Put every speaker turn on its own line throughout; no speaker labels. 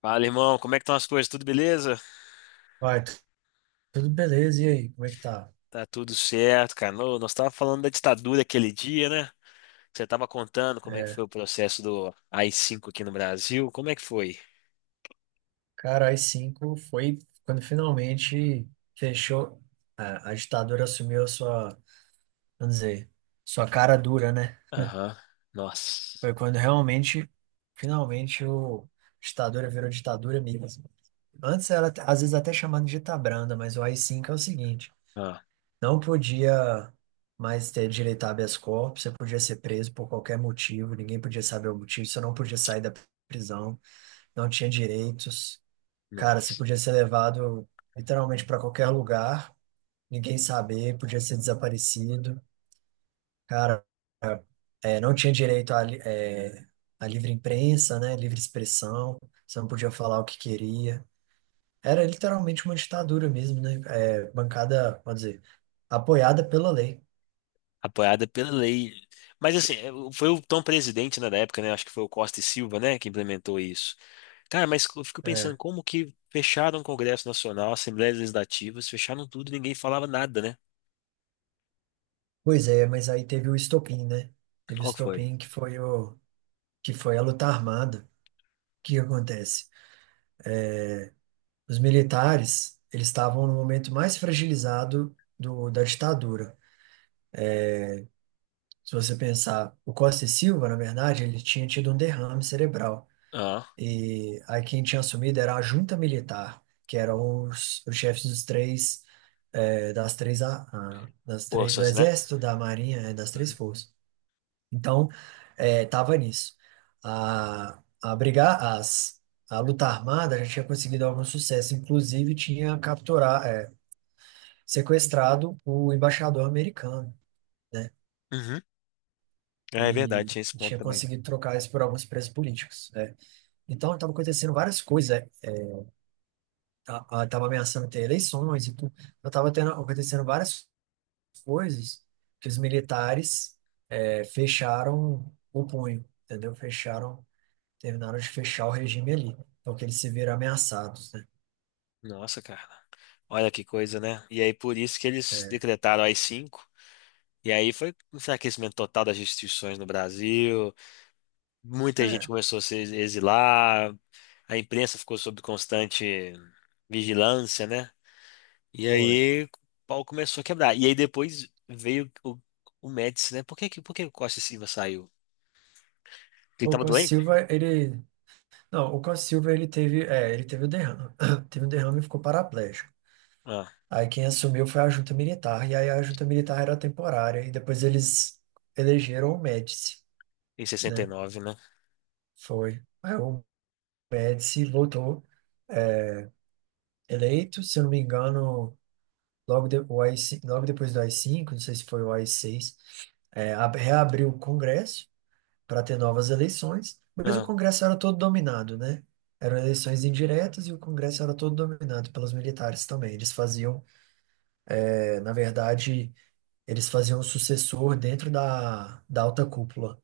Fala, irmão, como é que estão as coisas? Tudo beleza?
Vai, tudo beleza, e aí, como é que tá?
Tá tudo certo, cara. Ô, nós tava falando da ditadura aquele dia, né? Você tava contando como é que
É,
foi o processo do ai cinco aqui no Brasil. Como é que foi?
Cara, as 5 foi quando finalmente fechou, a ditadura assumiu a sua, vamos dizer, sua cara dura, né?
Aham. Nossa.
Foi quando realmente, finalmente, o a ditadura virou ditadura mesmo. Antes era, às vezes, até chamada de ditabranda, mas o AI-5 é o seguinte:
Ah,
não podia mais ter direito a habeas corpus, você podia ser preso por qualquer motivo, ninguém podia saber o motivo, você não podia sair da prisão, não tinha direitos. Cara, você
nossa.
podia ser levado literalmente para qualquer lugar, ninguém saber, podia ser desaparecido. Cara, não tinha direito à, à livre imprensa, né? Livre expressão, você não podia falar o que queria. Era literalmente uma ditadura mesmo, né? Bancada, pode dizer, apoiada pela lei.
Apoiada pela lei. Mas assim, foi o então presidente, né, da época, né? Acho que foi o Costa e Silva, né, que implementou isso. Cara, mas eu fico pensando
É.
como que fecharam o Congresso Nacional, Assembleias Legislativas, fecharam tudo, e ninguém falava nada, né?
Pois é, mas aí teve o estopim, né? Teve o
Qual que foi?
estopim que foi a luta armada. O que que acontece? Os militares, eles estavam no momento mais fragilizado da ditadura. Se você pensar, o Costa e Silva, na verdade, ele tinha tido um derrame cerebral.
Ah,
E aí quem tinha assumido era a junta militar, que eram os chefes dos três, das três, das três, do
forças, né?
exército, da marinha, das três forças. Então, estava nisso. A, a brigar, as, a luta armada já tinha conseguido algum sucesso, inclusive tinha capturar sequestrado o embaixador americano, né?
Uhum. Ah, é verdade,
E
tinha esse ponto
tinha
também.
conseguido trocar isso por alguns presos políticos, né? Então, estava acontecendo várias coisas, né? Estava ameaçando ter eleições e tudo. Então, estava acontecendo várias coisas que os militares fecharam o punho, entendeu? Terminaram de fechar o regime ali. Então, que eles se viram ameaçados, né?
Nossa, cara. Olha que coisa, né? E aí, por isso que eles
É,
decretaram as cinco. E aí foi um enfraquecimento total das instituições no Brasil. Muita gente
é,
começou a se exilar. A imprensa ficou sob constante vigilância, né? E
foi.
aí o pau começou a quebrar. E aí depois veio o Médici, né? Por que o Costa e Silva saiu? Ele
O
tava
Costa
doente?
Silva, ele... Não, o Costa Silva, ele teve o derrame. Teve um derrame e ficou paraplégico.
Ah,
Aí quem assumiu foi a junta militar, e aí a junta militar era temporária, e depois eles elegeram o Médici,
em sessenta e
né?
nove, né?
Foi. Aí o Médici voltou eleito, se eu não me engano, logo, o AI-5, logo depois do AI-5, não sei se foi o AI-6, reabriu o Congresso para ter novas eleições, mas o
Ah.
Congresso era todo dominado, né? Eram eleições indiretas e o Congresso era todo dominado pelos militares também. Na verdade, eles faziam um sucessor dentro da alta cúpula.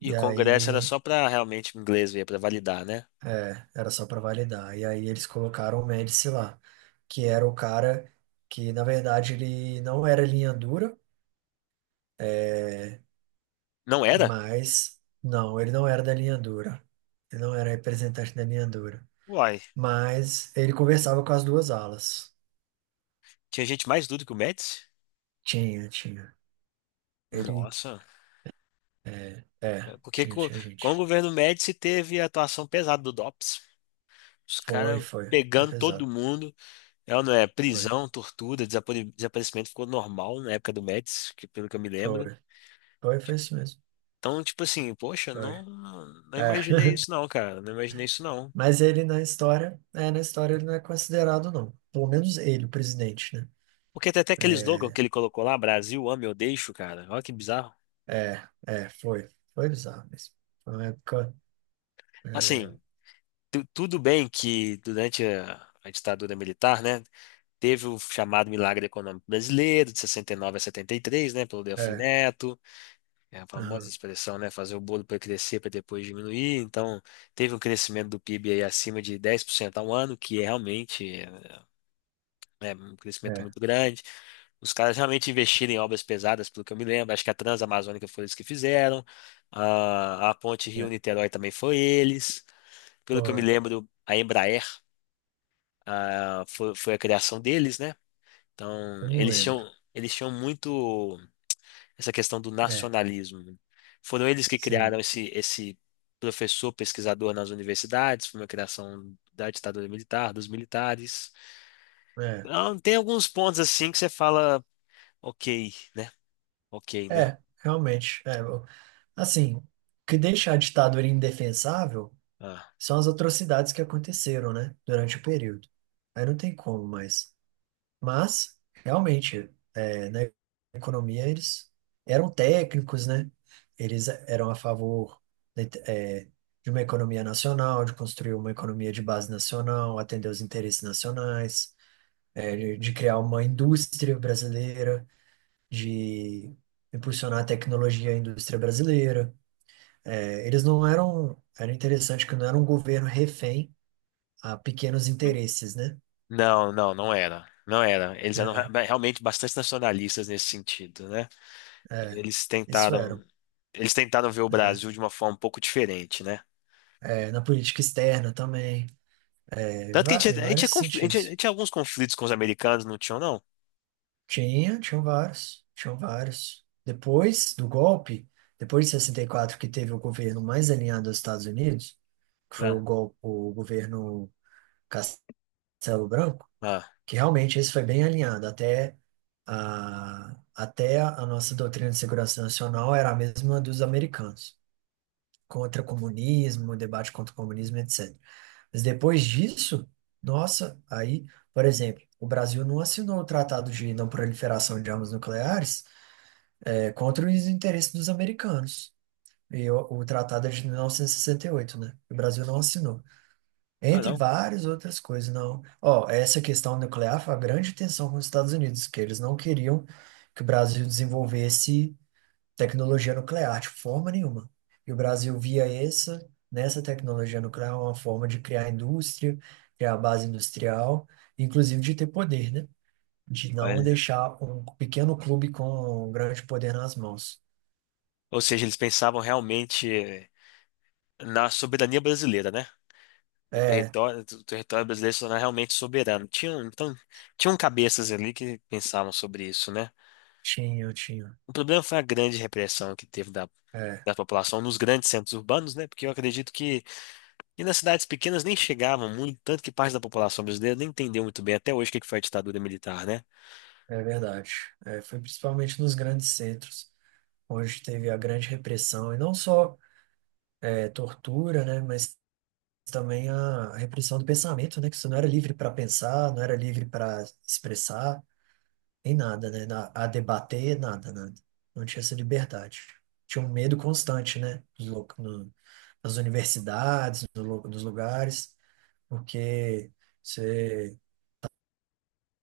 E
E
o Congresso era
aí
só pra realmente o inglês ver, pra validar, né?
era só para validar. E aí eles colocaram o Médici lá, que era o cara que, na verdade, ele não era linha dura,
Não era?
mas não, ele não era da linha dura. Ele não era representante da linha dura.
Uai,
Mas ele conversava com as duas alas.
tinha gente mais dura que o Médici?
Tinha, tinha. Ele,
Nossa, é porque co-
Tinha
com, o
gente.
governo Médici teve a atuação pesada do DOPS. Os
Foi,
caras
foi. Foi
pegando todo
pesado.
mundo. É, ou não é?
Foi,
Prisão, tortura, desaparecimento ficou normal na época do Médici, que, pelo que eu me lembro.
foi. Foi, foi isso mesmo.
Então, tipo assim, poxa,
Foi.
não, não
É.
imaginei isso não, cara. Não imaginei isso não.
Mas ele na história, é, na história ele não é considerado, não. Pelo menos ele, o presidente, né?
Porque tem até aquele slogan que
É,
ele colocou lá, Brasil, ame ou deixo, cara. Olha que bizarro.
é, é, foi. Foi bizarro mesmo. Foi uma época. É,
Assim, tudo bem que durante a ditadura militar, né? Teve o chamado Milagre Econômico Brasileiro, de 69 a 73, né, pelo Delfim
é,
Neto, é a famosa
aham,
expressão, né, fazer o bolo para crescer para depois diminuir. Então, teve um crescimento do PIB aí acima de 10% ao ano, que é realmente, né, um crescimento
é,
muito grande. Os caras realmente investiram em obras pesadas, pelo que eu me lembro. Acho que a Transamazônica foi eles que fizeram. A Ponte
é,
Rio-Niterói também foi eles. Pelo que eu me
foi.
lembro, a Embraer, ah, foi, foi a criação deles, né? Então,
Eu não lembro.
eles tinham muito essa questão do
É,
nacionalismo, né? Foram eles que
sim.
criaram esse professor pesquisador nas universidades, foi uma criação da ditadura militar, dos militares.
É,
Então, tem alguns pontos assim que você fala, ok, né? Ok, né?
é, realmente. É, assim, o que deixa a ditadura indefensável
Ah,
são as atrocidades que aconteceram, né? Durante o período. Aí não tem como mais. Mas, realmente, na economia eles eram técnicos, né? Eles eram a favor da inte- é, de uma economia nacional, de construir uma economia de base nacional, atender os interesses nacionais, de criar uma indústria brasileira, de impulsionar a tecnologia e a indústria brasileira. É, eles não eram. Era interessante que não era um governo refém a pequenos
hum.
interesses, né?
Não, não, não era. Não era. Eles eram realmente bastante nacionalistas nesse sentido, né?
É, é,
Eles
isso eram.
tentaram, eles tentaram ver o
É.
Brasil de uma forma um pouco diferente, né?
É, na política externa também, é, em
Tanto que
va- em
tinha
vários
a gente
sentidos.
tinha alguns conflitos com os americanos, não tinham, não?
Tinham vários. Depois do golpe, depois de 64 que teve o governo mais alinhado aos Estados Unidos, que foi o,
Não.
gol, o governo Castelo Branco,
Ah,
que realmente esse foi bem alinhado. Até a nossa doutrina de segurança nacional era a mesma dos americanos, contra comunismo, debate contra o comunismo, etc. Mas depois disso, nossa, aí, por exemplo, o Brasil não assinou o Tratado de Não Proliferação de Armas Nucleares, contra os interesses dos americanos. E o tratado é de 1968, né? O Brasil não assinou.
ah,
Entre
não.
várias outras coisas, não. Ó, essa questão nuclear foi a grande tensão com os Estados Unidos, que eles não queriam que o Brasil desenvolvesse tecnologia nuclear, de forma nenhuma. E o Brasil via nessa tecnologia nuclear, é uma forma de criar indústria, criar base industrial, inclusive de ter poder, né? De não
Olha.
deixar um pequeno clube com um grande poder nas mãos.
Ou seja, eles pensavam realmente na soberania brasileira, né? No
É,
território, o território brasileiro se tornar realmente soberano. Tinham, então, tinham cabeças ali que pensavam sobre isso, né?
tinha, tinha.
O problema foi a grande repressão que teve da,
É,
da população nos grandes centros urbanos, né? Porque eu acredito que e nas cidades pequenas nem chegavam muito, tanto que parte da população brasileira nem entendeu muito bem até hoje o que que foi a ditadura militar, né?
é verdade. É, foi principalmente nos grandes centros, onde teve a grande repressão, e não só tortura, né? Mas também a repressão do pensamento, né? Que você não era livre para pensar, não era livre para expressar, nem nada, né? A debater, nada, nada. Não tinha essa liberdade. Tinha um medo constante, né? Nos lo- no- Nas universidades, no lu- nos lugares, porque você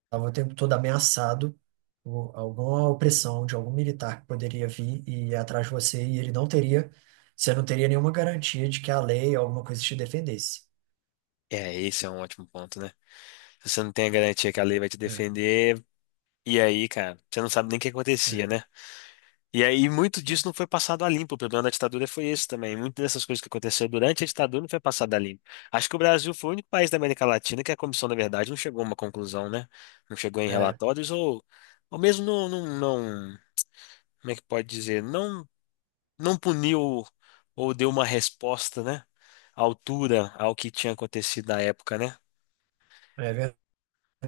estava o tempo todo ameaçado por alguma opressão de algum militar que poderia vir e ir atrás de você e ele não teria, você não teria nenhuma garantia de que a lei ou alguma coisa te defendesse.
É, esse é um ótimo ponto, né? Se você não tem a garantia que a lei vai te
É,
defender. E aí, cara, você não sabe nem o que
é,
acontecia, né? E aí, muito disso não foi passado a limpo. O problema da ditadura foi esse também. Muitas dessas coisas que aconteceram durante a ditadura não foi passado a limpo. Acho que o Brasil foi o único país da América Latina que a comissão, na verdade, não chegou a uma conclusão, né? Não chegou em
é.
relatórios ou mesmo como é que pode dizer? Não, não puniu ou deu uma resposta, né? À altura ao que tinha acontecido na época, né?
É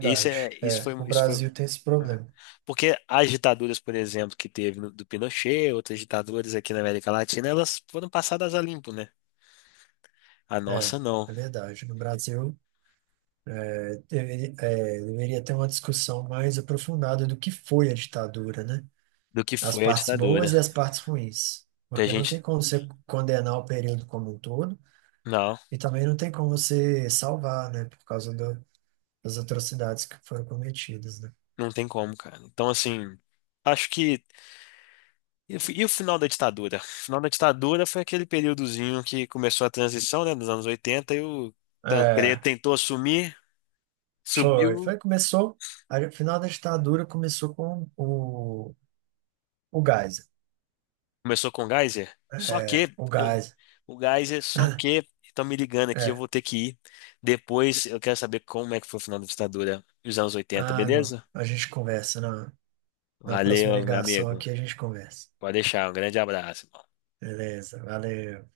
É, o
Isso foi.
Brasil tem esse
Ah.
problema.
Porque as ditaduras, por exemplo, que teve do Pinochet, outras ditaduras aqui na América Latina, elas foram passadas a limpo, né? A
É,
nossa não.
é verdade. No Brasil, deveria ter uma discussão mais aprofundada do que foi a ditadura, né?
Do que
As
foi a
partes boas e
ditadura.
as partes ruins.
Que a
Porque não tem
gente.
como você condenar o período como um todo
Não,
e também não tem como você salvar, né? Por causa das atrocidades que foram cometidas, né?
não tem como, cara. Então, assim, acho que. E o e o final da ditadura? O final da ditadura foi aquele períodozinho que começou a transição, né, dos anos 80, e o Tancredo
É,
tentou assumir,
foi.
subiu.
Foi, começou. O final da ditadura começou com o Geisel.
Começou com o Geyser? Só
É,
que,
o
eu-
Geisel.
o Geyser, só que, estão me ligando aqui, eu
É.
vou ter que ir. Depois eu quero saber como é que foi o final da ditadura nos anos 80,
Ah, não.
beleza?
A gente conversa na próxima
Valeu, meu
ligação
amigo.
aqui, a gente conversa.
Pode deixar, um grande abraço.
Beleza, valeu.